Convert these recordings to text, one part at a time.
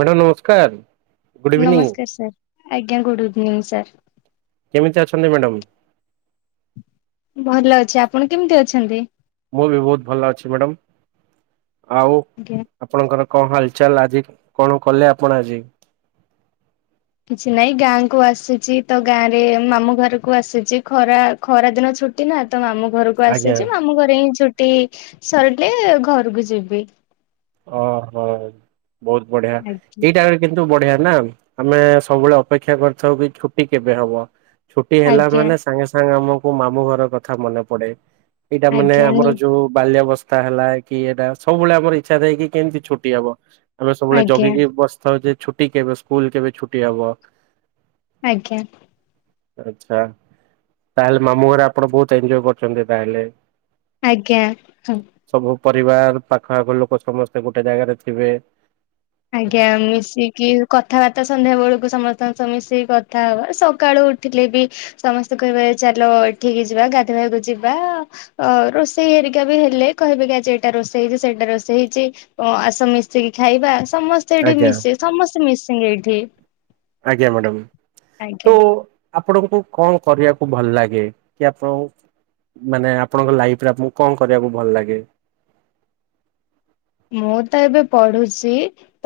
Madam ନମସ୍କାର good evening. ନମସ୍କାର sir. ଆଜ୍ଞା ଗୁଡ୍ ଇଭିନିଂ ସାର୍। କେମିତି ଅଛନ୍ତି ମ୍ୟାଡାମ? ଭଲ ଅଛି ଆପଣ କେମିତି ଅଛନ୍ତି? ମୁଁ ବି ବହୁତ ଭଲ ଅଛି ମ୍ୟାଡ଼ାମ ଆଉ ଆଜ୍ଞା ଆପଣଙ୍କର କଣ ହାଲଚାଲ ଆଜି କଣ କଲେ ଆପଣ ଆଜି? କିଛି ନାଇଁ ଗାଁ କୁ ଆସିଛି ତ ଗାଁ ରେ ମାମୁଁ ଘରକୁ ଆସିଛି ଖରା ଖରା ଦିନ ଛୁଟି ନା ତ ମାମୁଁ ଘରକୁ ଆଜ୍ଞା ଆସିଛି ମାମୁଁ ଘରେ ହିଁ ଛୁ ଟି ସରିଲେ ଘରକୁ ଯିବି। ଓହୋ। ବହୁତ ବଢିଆ ଆଜ୍ଞା ଏଇଟା କିନ୍ତୁ ବଢିଆ। ନା ଆମେ ସବୁବେଳେ ଅପେକ୍ଷା କରିଥାଉ କି ଛୁଟି କେବେ ହବ। ଛୁଟି ହେଲା ଆଜ୍ଞା ମାନେ ସାଙ୍ଗେ ସାଙ୍ଗେ ଆମକୁ କୁ ମାମୁଁ ଘର କଥା ମନେ ପଡେ। ଏଇଟା ମାନେ ଆଜ୍ଞା ଆମର ନି ଯୋଉ ବାଲ୍ୟବସ୍ଥା। ତା ହେଲା କି ଏଇଟା ସବୁବେଳେ ଆମର ଇଚ୍ଛା ଥାଏକି କେମିତି ଛୁଟି ହବ? ଆମେ ସବୁବେଳେ ଆଜ୍ଞା ଜଗିିକି ବସିଥାଉ ଜେ ଛୁଟି କେବେ ସ୍କୁଲ କେବେ ଛୁଟି ହବ? ଆଜ୍ଞା। ଆଚ୍ଛା ତାହେଲେ ମାମୁଁ ଘରେ ଆପଣ ବହୁତ ଏନଜୟ କରୁଛନ୍ତି ତାହେଲେ। ଆଜ୍ଞା ହଁ। ସବୁ ପରିବାର ପାଖଆଖ ଲୋକ ସମସ୍ତେ ଗୋଟେ ଜାଗାରେ ଥିବେ। ଆଜ୍ଞା ମିଶିକି କଥାବାର୍ତ୍ତା ସନ୍ଧ୍ୟା ବେଳକୁ ସମ ସବୁ ମିଶେଇକି କଥା ହବା ସକାଳୁ ଉଠିଲେ ବି ସମସ୍ତେ କହିବେ ଚାଲ ଏଠିକି ଯିବା ଗାଧେଇବାକୁ ଯିବା ଅ ରୋଷେଇ ହେରିକା ବି ହେଲେ କହିବେ କି ଆଜି ଏଇଟା ରୋଷେଇ ହେଇଚି ସେଇଟା ରୋଷେଇ ହେଇଚି ଆସ ମିଶେଇକି ଖାଇବା। ସମସ୍ତେ ଏଇଠି ଆଜ୍ଞା ମିଶିବେ ସମସ୍ତେ ମିଶିଙ୍ଗ୍ ଏଇଠି ଆଜ୍ଞା ମ୍ୟାଡ଼ାମ। ତ ଆଜ୍ଞା। ଆପଣଙ୍କୁ କଣ କରିବାକୁ ଭଲ ଲାଗେ କି ଆପଣଙ୍କୁ ମାନେ ଆପଣଙ୍କ ଲାଇଫ୍ ରେ ଆପଣଙ୍କୁ କଣ କରିବାକୁ ଭଲ ଲାଗେ? ମୁଁ ତ ଏବେ ପଢୁଚି।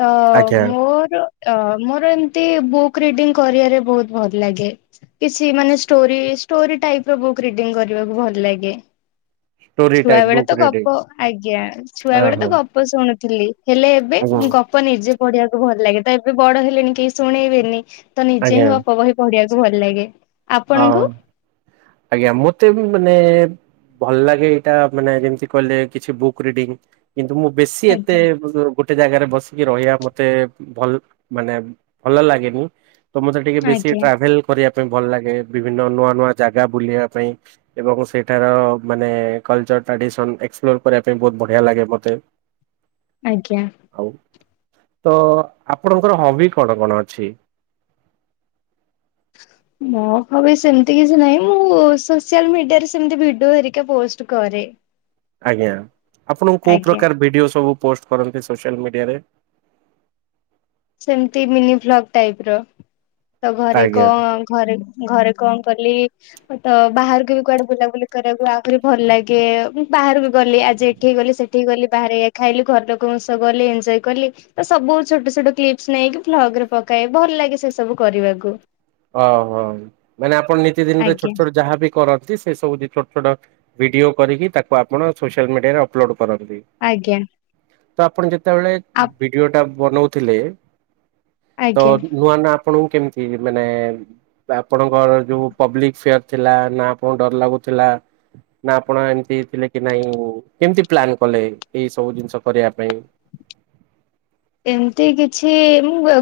ତ ଆଜ୍ଞା। ମୋର ଅ ମୋର ଏମନ୍ତି ବୁକ୍ ରିଡିଙ୍ଗ ବହୁତ ଭଲ ଲାଗେ କିଛି ଷ୍ଟେରି ଟାଇପର ବହି ପଢ଼ିବାକୁ ଭଲ ଲାଗେ। ଷ୍ଟୋରି ଛୁଆ ଟାଇପ ବେଳେ ବୁକ୍ ତ ରିଡିଂ ଗପ ଆଜ୍ଞା ଛୁଆ ବେଳେ ଓହୋ ତ ଗପ ଶୁଣୁଥିଲି ହେଲେ ଏବେ ଆଜ୍ଞା। ଗପ ନିଜେ ପଢିବାକୁ ଭଲ ଲାଗେ ତ ଏବେ ବଡ ହେଲେଣି କେହି ଶୁଣେଇବେନି। ତ ନିଜେ ଆଜ୍ଞା ହିଁ‌ ଗପ ବହି ପଢିବାକୁ ଭଲ ଲାଗେ। ହଁ ଆପଣଙ୍କୁ ଆଜ୍ଞା ମତେ ମାନେ ଭଲ ଲାଗେ ଏଇଟା ମାନେ ଯେମିତି କହିଲେ କିଛି ବୁକ୍ ରିଡିଙ୍ଗ। କିନ୍ତୁ ମୁଁ ବେଶୀ ଏତେ ଆଜ୍ଞା ଗୋ ଗୋଟେ ଜାଗାରେ ବସିକି ରହିବା ମତେ ଭଲ ମାନେ ଭଲ ଲାଗେନି। ତମ ଟା ଟିକେ ବେଶୀ ଆଜ୍ଞା ଟ୍ରାେଭେଲ କରିବା ମ ଭଲ ଲାଗେ। ବିଭିନ୍ନ ନୂଆ ନୂଆ ଜାଗା ବୁଲିବା ପାଇଁ ଏବଂ ସେଇଠାର ମାନେ କଲଚର ଟ୍ରାଡିସନ ଏକ୍ସପ୍ଲୋର କରିବା ପାଇଁ ବହୁତ ବଢିଆ ଲାଗେ ମତେ। ଆଜ୍ଞା ଆଉ ତ ଆପଣଙ୍କର ହବି କଣ କଣ ଅଛି ମୋ ହବ ସେମିତି କିଛି ନହିଁ ମୁଁ ସୋସିଲ ମିଡିଆରେ ସେମ ଭିଡିରିକ ପୋଷ୍ଟ କରେ ଆଜ୍ଞା ଆପଣଙ୍କୁ କୋଉ ଆଜ୍ଞା ପ୍ରକାର ଭିଡିଓ ସବୁ ପୋଷ୍ଟ କରନ୍ତି ସୋସିଆଲ ମିଡ଼ିଆରେ ସେମିତି ମିନି ଭ୍ଲଗ ଟାଇପ ର ତ ଘରେ ଆଜ୍ଞା। କଣ ଘରେ ଘରେ କଣ କଲି ତ ବାହାରକୁ ବି କୁଆଡେ ବୁଲାବୁଲି କରିବାକୁ ଆଉହୁରି ଭଲ ଲାଗେ ବାହାରୁ ବି ଗଲି ଆଜି ଏଠିକି ଗଲି ସେଠିକି ଗଲି ବାହାରେ ଇ ଖାଇଲି ଘର ଲୋକଙ୍କ ସହ ଗଲି ଏଞଜୟ କଲି ତ ସବୁ ଛୋଟ ଛୋଟ କ୍ଲିପସ ନେଇକି ଭ୍ଲଗ ରେ ପକାଏ ଭଲ ଲାଗେ ସେ ସବୁ କରିବାକୁ ଓ ହୋ ମାନେ ଆପଣ ନିୀତି ଦିନ ରେ ଛୋଟ ଆଜ୍ଞା ଛୋଟ ଯାହାବ କରନ୍ତି ସେ ସବୁି ଛୋଟ ଛୋଟ ଭିଡିଓ କରିକି ତାକୁ ଆପଣ ସୋସିଆଲ ମିଡିଆ ରେ ଅପଲୋଡ କର ଫକ ଦେଇ ଆଜ୍ଞା ପଣ ଯେତେ ଯେତେବେଳେ ଆପ ଭିଡିଓ ଟା ବନଉ ଥିଲେ ତ ଆଜ୍ଞା। ନୂଆ ନା ଆପଣଙ୍କୁ କେମିତି ମାନେ ଆପଣଙ୍କର ଯୋଉ ପବ୍ଲିକ ଫାର ଥିଲା ନା ଆପଣଙ୍କୁ ଡର ଲାଗୁଥିଲା ନା ଆପଣ ଏମିତି ଥିଲେ କି ନାଇଁ କେମିତି ପ୍ଲନ୍ କଲେ ଏଇ ସବୁ ଜିନିଷ କରିବା ପାଇଁ ଏମତି କିଛି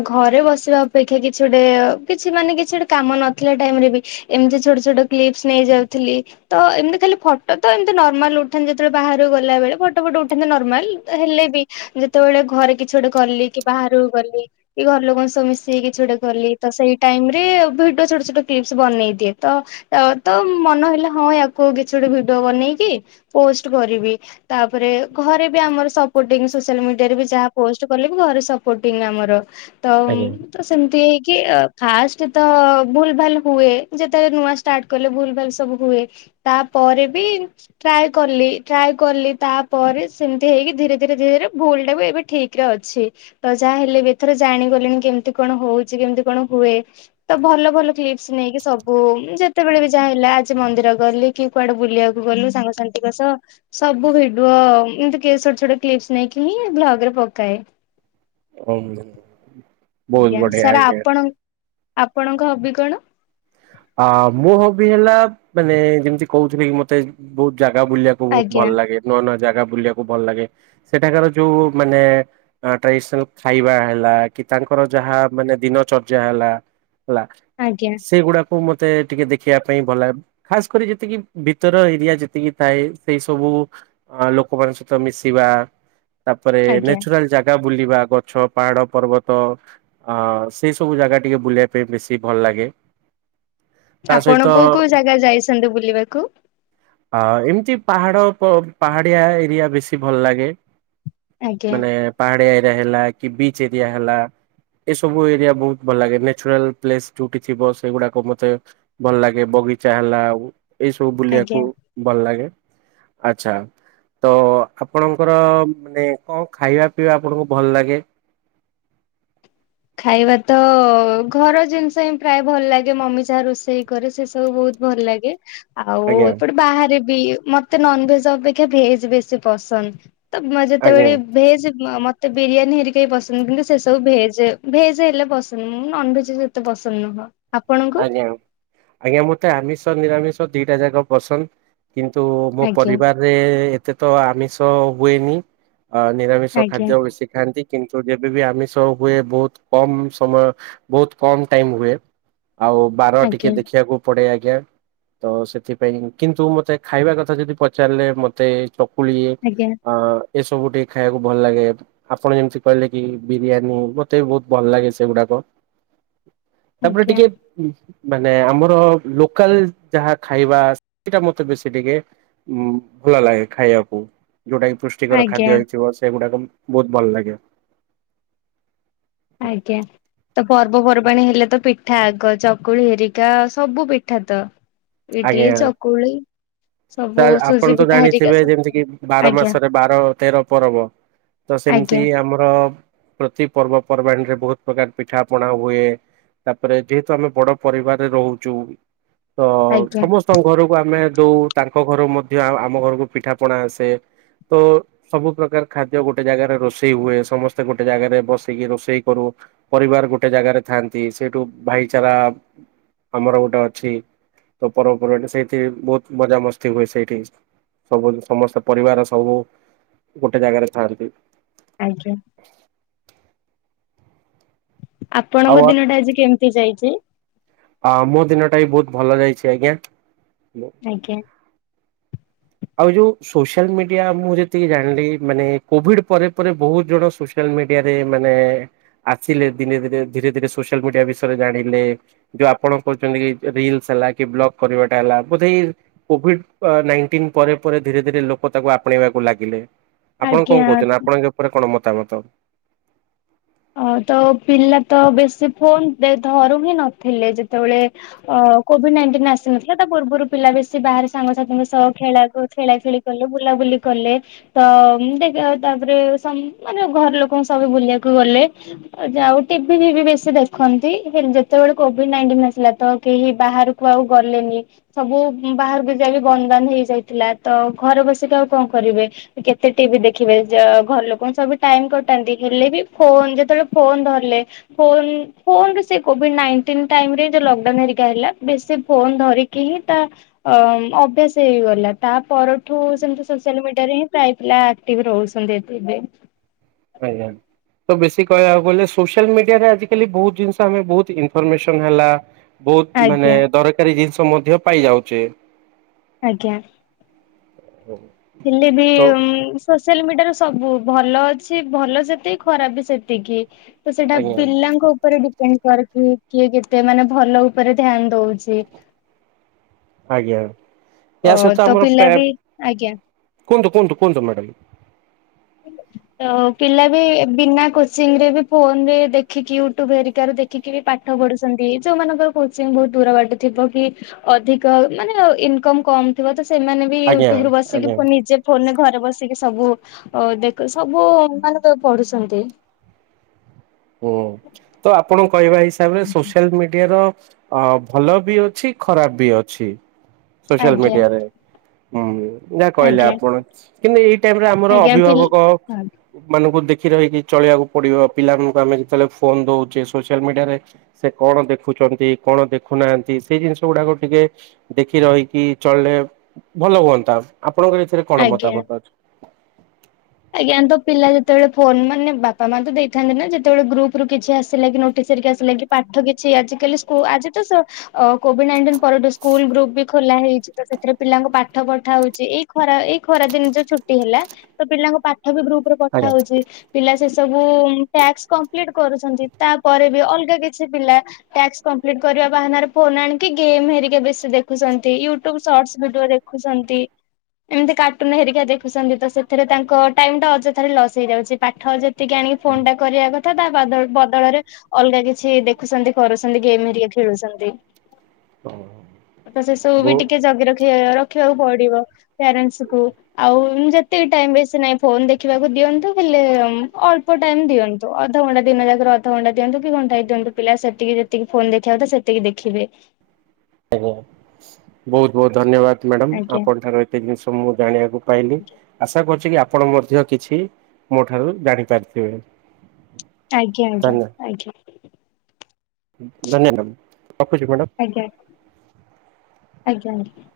ଘରେ ବସିବା ଅପେକ୍ଷା କିଛି ଗୋଟେ କିଛି ମାନେ କିଛି ଗୋଟେ କାମ ନଥିଲା ଟାଇମ ରେ ବି ଏମିତି ଛୋଟ ଛୋଟ କ୍ଲିପସ ନେଇଯାଉଥିଲି ତ ଏମିତି ଖାଲି ଫଟୋ ତ ଏମତି ନର୍ମାଲ ଉଠାନ୍ତି ଯେତେବେଳେ ବାହକୁ ଗଲା ବଳେ ଫଟୋ ଫଟ ଉଠାନ୍ତେ ନର୍ମାଲ ହେଲେ ବି ଯେତେବେଳେ ଘରେ କିଛି ଗୋଟେ କଲି କି ବାହାରକୁ ଗଲି କି ଘର ଲୋକଙ୍କ ସବୁ ମିଶିକି କିଛି ଗୋଟେ ଗଲି ତ ସେଇ ଟାଇମ ରେ ଭିଡିଓ ଛୋଟ ଛୋଟ କ୍ଲିପସ ବନେଇ ଦିଏ ତ ତ ମନ ହେଲେ ହଁ ୟାକୁ କିଛି ଗୋଟେ ଭିଡିଓ ବନେଇକି ପୋଷ୍ଟ କରିବି ତାପରେ ଘରେ ବି ଆମର ସପୋର୍ଟି ସୋସିଆଲ ମିଡିଆରେ ବି ଯାହା ପୋଷ୍ଟ କଲେ ବି ଘରେ ସପୋଟିଂ ଆମର ତ ଆଜ୍ଞା। ତ ସେମିତି କି ଫାଷ୍ଟ ତ ଭୁଲ ଭାଲ ହୁଏ ଯେତେବେଳେ ନୂଆ ଷ୍ଟାର୍ଟ କଲେ ଭୁଲ ଭାଲ ସବୁ ହୁଏ ତାପରେ ବି ଟ୍ରାଏ କଲି ଟ୍ରାଏ କଲି ତାପରେ ସେମିତି ହେଇକି ଧୀରେ ଧୀରେ ଧୀରେ ଧୀରେ ଭୁଲ ଟା ବି ଏବେ ଠିକ ଅଛି ତ ଯାହା ହେଲେ ବି ଏଥର ଜାଣିଗଲେଣି କେମିତି କଣ ହଉଚି କେମିତି କଣ ହୁଏ ତ ଭଲ ଭଲ କ୍ଲିପସ୍ ନେଇକି ସବୁ ଯେତେବେଳେ ବି ଯାହା ହେଲା ଆଜି ମନ୍ଦିର ଗଲି କି କୁଆଡେ ବୁଲିବାକୁ ଗଲୁ ସାଙ୍ଗସାଥିଙ୍କ ସହ ସବୁ ଭିଡିଓ ଏମିତି କି ଛୋଟ ଛୋଟ କ୍ଲିପସ୍ ନେଇକି ହିଁ ଭ୍ଲଗ ରେ ପ କାଇଁ [unintelligible] ଆଜ୍ଞା ବଢିଆ ସାର୍ ଆଜ୍ଞା। ଆପଣଙ୍କ ଆପ ଆପଣଙ୍କ ହବି କଣ? ଆ ମୋ ହବି ହେଲା ମାନେ ଯେମିତି କହୁଥିଲି କି ମତେ ବହୁତ ଜାଗା ବୁଲିବାକୁ ବହୁତ ଭଲ ଆଜ୍ଞା ଲାଗେ ନୁଆ ନୂ ଜାଗା ବୁଲିବାକୁ ଭଲ ଲାଗେ ସେଠାକାର ଯୋଉ ମାନେ ଟ୍ରାଡିସନାଲ ଖାଇବା ହେଲା କି ତାଙ୍କର ଯାହା ମାନେ ଦିନ ଚର୍ଯ୍ୟା ହେଲା ହେଲା ଆଜ୍ଞା ସେଇଗୁଡାକ ତୁ ମତେ ଟିକେ ଦେଖିବା ପାଇଁ ଭଲ ଲେ ଖାସ କରି ଯେତିକି ଭିତର ଏରିଆ ଯେତିକି ଥାଏ ସେଇ ସବୁ ଲୋକମାନଙ୍କ ସହିତ ମିଶିବା ତାପରେ ଆଜ୍ଞା ନେଚୁରାଲ ଜାଗା ବୁଲିବା ଗଛ ପାହାଡ଼ ପର୍ବତ ସେଇ ସବୁ ଜାଗା ଟିକେ ବୁଲିବା ପାଇଁ ବେଶୀ ଭଲ ଲାଗେ। ତା ଆପଣ କୋଉ ସହିତ କୋଉ ଜାଗା ଯାଇଛନ୍ତି ବୁଲିବାକୁ? ପାହାଡ଼ ପ୍ ପାହାଡ଼ିଆ ଏରିଆ ବେଶୀ ଭଲ ଲାଗେ। ଆଜ୍ଞା ମାନେ ପାହାଡିଆ ହେଲା କି ବିଚ ଏରିଆ ହେଲା ଏସବୁ ଏରିଆ ବୋହୁତ ଭଲ ଲାଗେ ନେଚୁରାଲ୍ ପ୍ଲେସ ଯୋଉଠି ଥିବ ସେଗୁଡା କ ମତେ ଭଲ ଲାଗେ ବଗିଚା ହେଲା ଆଉ ଏଇସବୁ ଆଜ୍ଞା। ବୁଲିବାକୁ ଭଲ ଲାଗେ। ଆଛା ତ ଆପଣଙ୍କର ମାନେ କଣ ଖାଇବା ପିଇବା ଆପଣଙ୍କୁ ଭଲ ଲାଗେ? ଖାଇବା ତ ଘର ଜିନିଷ ହିଁ ପ୍ରାୟେ ଭଲ ଲାଗେ ମମି ଯାହା ରୋଷେଇ କରେ ସେ ସବୁ ବୋହୁତ ଭଲ ଲାଗେ। ଆଉ ଆଜ୍ଞା ଏପଟେ ବାହାରେ ବି ମତେ ନନ୍ ଭେଜ ଅପେକ୍ଷା ଭେଜ ବେଶୀ ପସନ୍ଦ। ତ ଆଜ୍ଞା ଯେତେବେଳେ ଭେଜ ମ-ମତ ତ ବିରିୟାନୀ ହେରିକା ବି ପସନ୍ଦ କିନ୍ତୁ ସେ ସବୁ ଭେଜ। ଭେଜ୍ ହେଲେ ପସନ୍ଦ ମୁଁ ନନ୍ ଭେଜ୍ ଯେତେ ପସନ୍ଦ ନୁହଁ। ଆପଣଙ୍କୁ? ଆଜ୍ଞା ଆଜ୍ଞା ମୁଁ ମତେ ଆମିଷ ନିରାମିଷ ଦିଇଟା ଜାଙ୍କ ପସନ୍ଦ। କିନ୍ତୁ ମୋ ଆଜ୍ଞା ପରିବାରରେ ଏ ଏତେ ତ ଆମିଷ ହୁଏନି। ଆ ନିରାମିଷ ଆଜ୍ଞା ଖାଦ୍ୟ ବେଶି ଖାଆନ୍ତି। କିନ୍ତୁ ଯେବେବି ଆମିଷ ହୁଏ ବୋହୁତ କମ ସମୟ ବୋହୁତ କମ ଟାଇମ ହୁଏ। ଆଉ ବାର ଆଜ୍ଞା ଟିକେ ଦେଖିବାକୁ ପଡେ ଆ ଜ୍ଞା ତ ସେଥିପାଇଁ କିନ୍ତୁ ମତେ ଖାଇବା କଥା ଯଦି ପଚାରିଲେ ମତେ ଟୋ କୁଳି ଆଜ୍ଞା ଆଁ ଏସବୁ ଟିକେ ଖାଇବାକୁ ଭଲ ଲାଗେ ଆପଣ ଯେମିତି କହିଲେ କି ବିରିୟାନୀ ମତେ ବି ବୋହୁତ ଭଲ ଲାଗେ ସେଗୁଡାକ। ତାପରେ ଆଜ୍ଞା ଟିକେ ମାନେ ଆମର ଲୋକାଲ ଯାହା ଖାଇବା ସେଟା ମତେ ବେଶୀ ଟିକେ ଭଲ ଲାଗେ ଖାଇବାକୁ ଯୋଉଟା କିି ପୁଷ୍ଟିକର ଆଜ୍ଞା। ଖାଦ୍ୟ ହେଇଯିବ ସେଗୁଡାକ ବହୁତ ଭଲ ଲାଗେ ଆଜ୍ଞା ତ ପର୍ବପର୍ବାଣୀ ହେଲେ ତ ପିଠ ାଗ ଚକୁଳି ହେରିକା ସବୁ ପିଠା ତ ଆଜ୍ଞା ଇଟିଲି ଚକୁଳି ତ ସବୁ ସୁଜି ଆପଣ ତ ପିଠା ହେରିକା ଜାଣିଥିବେ ଯେମିତି ସବୁ କି ବାର ଆଜ୍ଞା ମାସରେ ବାର ତେର ପବ ତ ସେମିତି ଆଜ୍ଞା ଆମର ପ୍ରତି ପର୍ବପର୍ବାଣିୀରେ ବହୁତ ପ୍ରକାର ପିଠା ପଣା ହୁଏ ତାପରେ ଯେହେତୁ ଆମେ ବଡ ପରିବାରରେ ରହୁଛୁ ହ ଆଜ୍ଞା ସମସ୍ତଙ୍କ ଘରକୁ ଆମେ ଦଉ ତାଙ୍କ ଘରୁ ମଧ୍ୟ ଆମ ଘରକୁ ପିଠା ପଣା ଆସେ ତ ସବୁ ପ୍ରକାର ଖାଦ୍ୟ ଗୋଟେ ଜାଗାରେ ରୋଷେଇ ହୁଏ ସମସ୍ତେ ଗୋଟେ ଜାଗାରେ ବସିକି ରୋଷେଇ କରୁ ପରିବାର ଗୋଟେ ଜାଗାରେ ଥାଆନ୍ତି ସେଇଠୁ ଭାଇଚାରା ଆମର ଗୋଟେ ଅଛି ତ ପର୍ବପର୍ବା ସେଇଠି ବହୁତ ମଜାମସ୍ତି ହୁଏ ସେଇଠି ସବୁ ସମସ୍ତେ ପରିବାର ସବୁ ଗୋଟେ ଜାଗାରେ ଥାଆନ୍ତି ଆଜ୍ଞା ଆଉ ଆପଣଙ୍କ ଦିନ ଟା ଆଜି କେମିତି ଯାଇଛି? ଆ ମୋ ଦିନଟା ବି ବହୁତ ଭଲ ଯାଇଛି ଆଜ୍ଞା ଆଜ୍ଞା ଆଉ ଯୋଉ ସୋସିଆଲ ମିଡିଆ ମୁଁ ଯେତିକି ଜାଣିଲି ମାନେ କୋଭିଡ ପରେ ପରେ ବହୁତ ଜଣ ସୋସିଆଲ ମିଡିଆରେ ମାନେ ଆସିଲେ ଧୀରେ ଧୀରେ ଧୀରେ ଧୀରେ ସୋସିଆଲ ମିଡିଆ ବିଷୟରେ ଜାଣିଲେ ଯୋଉ ଆପଣ କହୁଛନ୍ତି ରିଲସ ହେଲା କି ବ୍ଲଗ କରିବାଟା ହେଲା ବୋଧେଇ କୋଭିଡ ନାଇଟିନ ପରେ ପରେ ଧୀରେ ଧୀରେ ଲୋକ ତାକୁ ଆପଣେଇବାକୁ ଲାଗିଲେ ଆପଣ କଣ ଆଜ୍ଞା କହୁଛନ୍ତି ଆପଣଙ୍କ ଉପରେ କଣ ମତ ମତା ମତ ହଁ ତ ପିଲା ତ ବେଶୀ ଫୋନ ଧରୁ ହିଁ ନଥିଲେ ଯେତେବେଳେ ଅ କୋଭିଡ ନାଇଟିନ ଆସିନଥିଲା ତା ପୂର୍ବରୁ ପିଲା ବେଶୀ ବାହାରେ ସାଙ୍ଗସାଥିୀଙ୍କ ସହ ଖେଳା ଖେଳା ଖେଳି କଲେ ବୁଲାବୁଲି କଲେ ତ ଦେଖ ତାପରେ ମାନେ ଘର ଲୋକଙ୍କ ସବୁ ବୁଲିବାକୁ ଗଲେ ଆଉ ଟିଭି ବେଶି ଦେଖନ୍ତି ଯେତେବେଳେ କୋଭିଡ ନାଇଣ୍ଟିନ ଆସିଲା ତ କେହି ବାହାରକୁ ଆଉ ଗଲେନି ସବୁ ବାହାରକୁ ଯ ବି ବନ୍ଦ ବନ୍ଦ ହେଇଯାଇଥିଲା ତ ଘରେ ବସିକି ଆଉ କଣ କରିବେ କେତେ ଟିଭି ଦେଖିବେ ଘର ଲୋକ ସବୁ ଟାଇମ କଟାନ୍ତି ହେଲେ ବି ଫୋନ୍ ଯେତେବେଳେ ଫୋନ ଧରିଲେ ଫୋନ୍ ଫୋନ୍ ସେଇ କୋଭିଡ ନାଇଟିନ୍‌ ଟାଇମ୍ ରେ ଯୋଉ ଲକ ଡାଉନ୍‌ ହେଲା ବେଶୀ ଫୋନ ଧରିକି ହିଁ ତା ଅଭ୍ୟାସ ହେଇଗଲା ତା ପରଠୁ ସେମିତି ସୋସିଆଲ ମିଡିଆ ରେ ହିଁ ପ୍ରାୟ ପିଲା ଆକ୍ଟିଭ ରହୁଛନ୍ତି। ଏଥିରେ ଆଜ୍ଞା ତ ବେଶୀ କହିବାକୁ ଗଲେ ସୋସିଆଲ ମିଡିଆରେ ଆଜିକାଲି ବହୁତ ଜିନିଷ ଆମେ ବହୁତ ଇନଫର ର୍ମେସନ ହେଲା। ବହୁତ ମାନେ ଆଜ୍ଞା ଦରକାରୀ ଜିନିଷ ମଧ୍ୟ ପାଇଯାଉଛେ। ଆଜ୍ଞା ହୁଁ ହେଲେ ବି ଉଁ ଉଁ ସେଲମିଟାରେ ସବୁ ଭଲ ଅଛି ଭଲ ସେତିକି ଖରାପ ବି ସେତିକି ତ ସେଟା ଆଜ୍ଞା। ପିଲାଙ୍କ ଉପରେ ଡି ଫେଣି କର କିଏ କେତେ ମାନେ ଭଲ ଉପରେ ଧ୍ୟାନ ଦଉଛି। ଆଜ୍ଞା ଓ ୟା ତୋ ପିଲା ବି ଆଜ୍ଞା କୁଅନ୍ତୁ କୁଅନ୍ତୁ କୁଅନ୍ତୁ ମ୍ୟାଡ଼ମ ତ ପିଲା ବି ବିନା କୋଚିଂ ରେ ବି ଫୋନ ରେ ଦେଖିକି ୟୁଟ୍ୟୁବ ହେରିକାରୁ ଦେଖିକି ବି ପାଠ ପଢୁଛନ୍ତି ଯୋଉମାନଙ୍କର କୋଚିଂ ବୋହୁତ୍ ଦୂର ବାଟ ଥିବ କି ଅଧିକ ମାନେ ଇନକମ୍ କମ୍ ଥିବ। ତ ସେମାନେ ବି ଆଜ୍ଞା ୟୁଟ୍ୟୁବରୁ ବସିକି ଆଜ୍ଞା ଫୋନ୍ ନିଜେ ଫୋନରେ ଘରେ ବସିକି ସବୁ ଓ ଦେଖୁ ସବୁ ମାନେ ତ ପଢୁଛନ୍ତି। ହୁଁ ତ ଆପଣ କହିବା ହିସାବରେ ସୋସିଆଲ ମିଡିଆର ଅ ଭଲ ବି ଅଛି ଖରାପ ବି ଅଛି। ସୋଶିଆଲ ଆଜ୍ଞା ମିଡିଆରେ। ହୁଁ। ଯାହା କହିଲେ ଆଜ୍ଞା ଆପଣ କିନ୍ତୁ ଏଇ ଟାଇପର ଆମର ଆଜ୍ଞା ପିଲ ଅଭିଭାବକ ମାନଙ୍କୁ ଦେ ଦେଖି ରହିକି ଚଳିବାକୁ ପଡିବ ପିଲାମାନ ଆମେ ଯେତେବେଳେ ଫୋନ ଦଉଚେ ସୋସିଆଲ ମିଡିଆରେ ସେ କଣ ଦେଖୁଛନ୍ତି କଣ ଦେଖୁନାହାନ୍ତି ସେଇ ଜିନିଷ ଗୁଡାକ ଟିକେ ଦେଖି ରହିକି ଚଳିଲେ ଭଲ ହୁଅନ୍ତା ଆପ ଆପଣଙ୍କର ଏଥିରେ କଣ ଆଜ୍ଞା ମତାମତ ଅଛି? ଆଜ୍ଞା ତ ପିଲା ଯେତେବେଳେ ଫୋନ ମାନେ ବାପା ମା ତ ଦେଇଥାନ୍ତି ନା ଯେତେବେଳେ ଗ୍ରୁପରୁ କିଛି ଆସିଲା କି ନୋଟିସ ହେରିକି ଆସିଲା କି ପାଠ କିଛି ଆଜିକାଲି ସ୍କୁ ଆଜି ତ ସ କ କୋଭିଡ ନାଇଟିନଠ ସ୍କୁଲ ଗ୍ରୁପ ବି ଖୋଲା ହେଇଚି। ତ ସେଥିରେ ପିଲାଙ୍କୁ ପାଠ ପଠା ହୋଉଚି ଏଇ ଖରା ଏଇ ଖରା ଦିନ ଯୋ ଛୁଟି ହେଲା ତ ପିଲାଙ୍କୁ ଠ ବି ଗ୍ରୁପରେ ପଠା ହୋଉଚି ପିଲା ସେ ସବୁ ଟ୍ୟାକ୍ସ କମ୍ପ୍ଲିଟ୍ କରୁଛନ୍ତି ତାପରେ ବି ଅଲଗା କିଛି ପିଲା ଟ୍ୟାକ୍ସ କମ୍ପ୍ଲିଟ କରିବା ବାହାନାରେ ଫୋନ ଆଣିକି ଗେମ୍ ହେରିକ ବେଶି ଦେଖୁଛନ୍ତି ୟୁଟ୍ୟୁବ ସଟ୍ସ ଭିଡିଓ ଦେଖୁଛନ୍ତି ଏମିତି କାର୍ଟୁନ ହେରିକ ଦେଖୁଛନ୍ତି। ତ ସେଥିରେ ତାଙ୍କ ଟାଇମ୍ ଟା ଅଯଥାରେ ଲସ୍ ହେଇଯାଉଛି ପାଠ ଯେ ଟିକେ ଆଣିକି ଫୋନ ଟା କରିବା କ ତ ତା ବଦ ବଦଳରେ ଅଲଗା କିଛି ଦେଖୁଛନ୍ତି କରୁଛନ୍ତି ଗେମ୍ ହେରିକା ଖେଳୁଛନ୍ତି। ଆଜ୍ଞା। ତ ସେ ସବୁ ବି ବହୁ ଟିକେ ଜଗି ରଖିବାର ଦେଖିବାକୁ ପଡିବ ପ୍ୟାରେନ୍ସଙ୍କୁ ଆଉ ଯେତକି ଟାଇ ବେଶୀ ନାହିଁ। ଫୋନ ଦେଖିବାକୁ ଦିଅନ୍ତୁ ହେଲେ ଅଳ୍ପ ଟାଇମ ଦିଅନ୍ତୁ ଅଧଘଣ୍ଟା ଦିନ ଯାକ ଅଧଘଣ୍ଟା ଦିଅନ୍ତୁ କି ଘଣ୍ଟା ଦିଅନ୍ତୁ ପିଲା ସେତିକି ଯେତିକି ଫୋନ ଦେଖିବା କଥା ସେତିକି ଦେଖିବେ। ଆଜ୍ଞା ବୋହୁତ ବୋହୁତ ଧନ୍ୟବାଦ। ମ୍ୟାଡ଼ାମ୍ ଆଜ୍ଞା ଆପଣ ଠାରୁ ଏତେ ଜିନିଷ ମୁଁ ଜାଣିବାକୁ ପାଇଲି ଆଶା କରୁଛି କି ଆପ ଆପଣ ମଧ୍ୟ କିଛି ମୋ ଠାରୁ ଜାଣି ପାରିଥିବେ। ଆଜ୍ଞା ଆଜ୍ଞା ଆଜ୍ଞା। ଧନ୍ୟବାଦ। ରଖୁଛି ମ୍ୟାଡ଼ାମ। ଆଜ୍ଞା ଆଜ୍ଞା ଆଜ୍ଞା।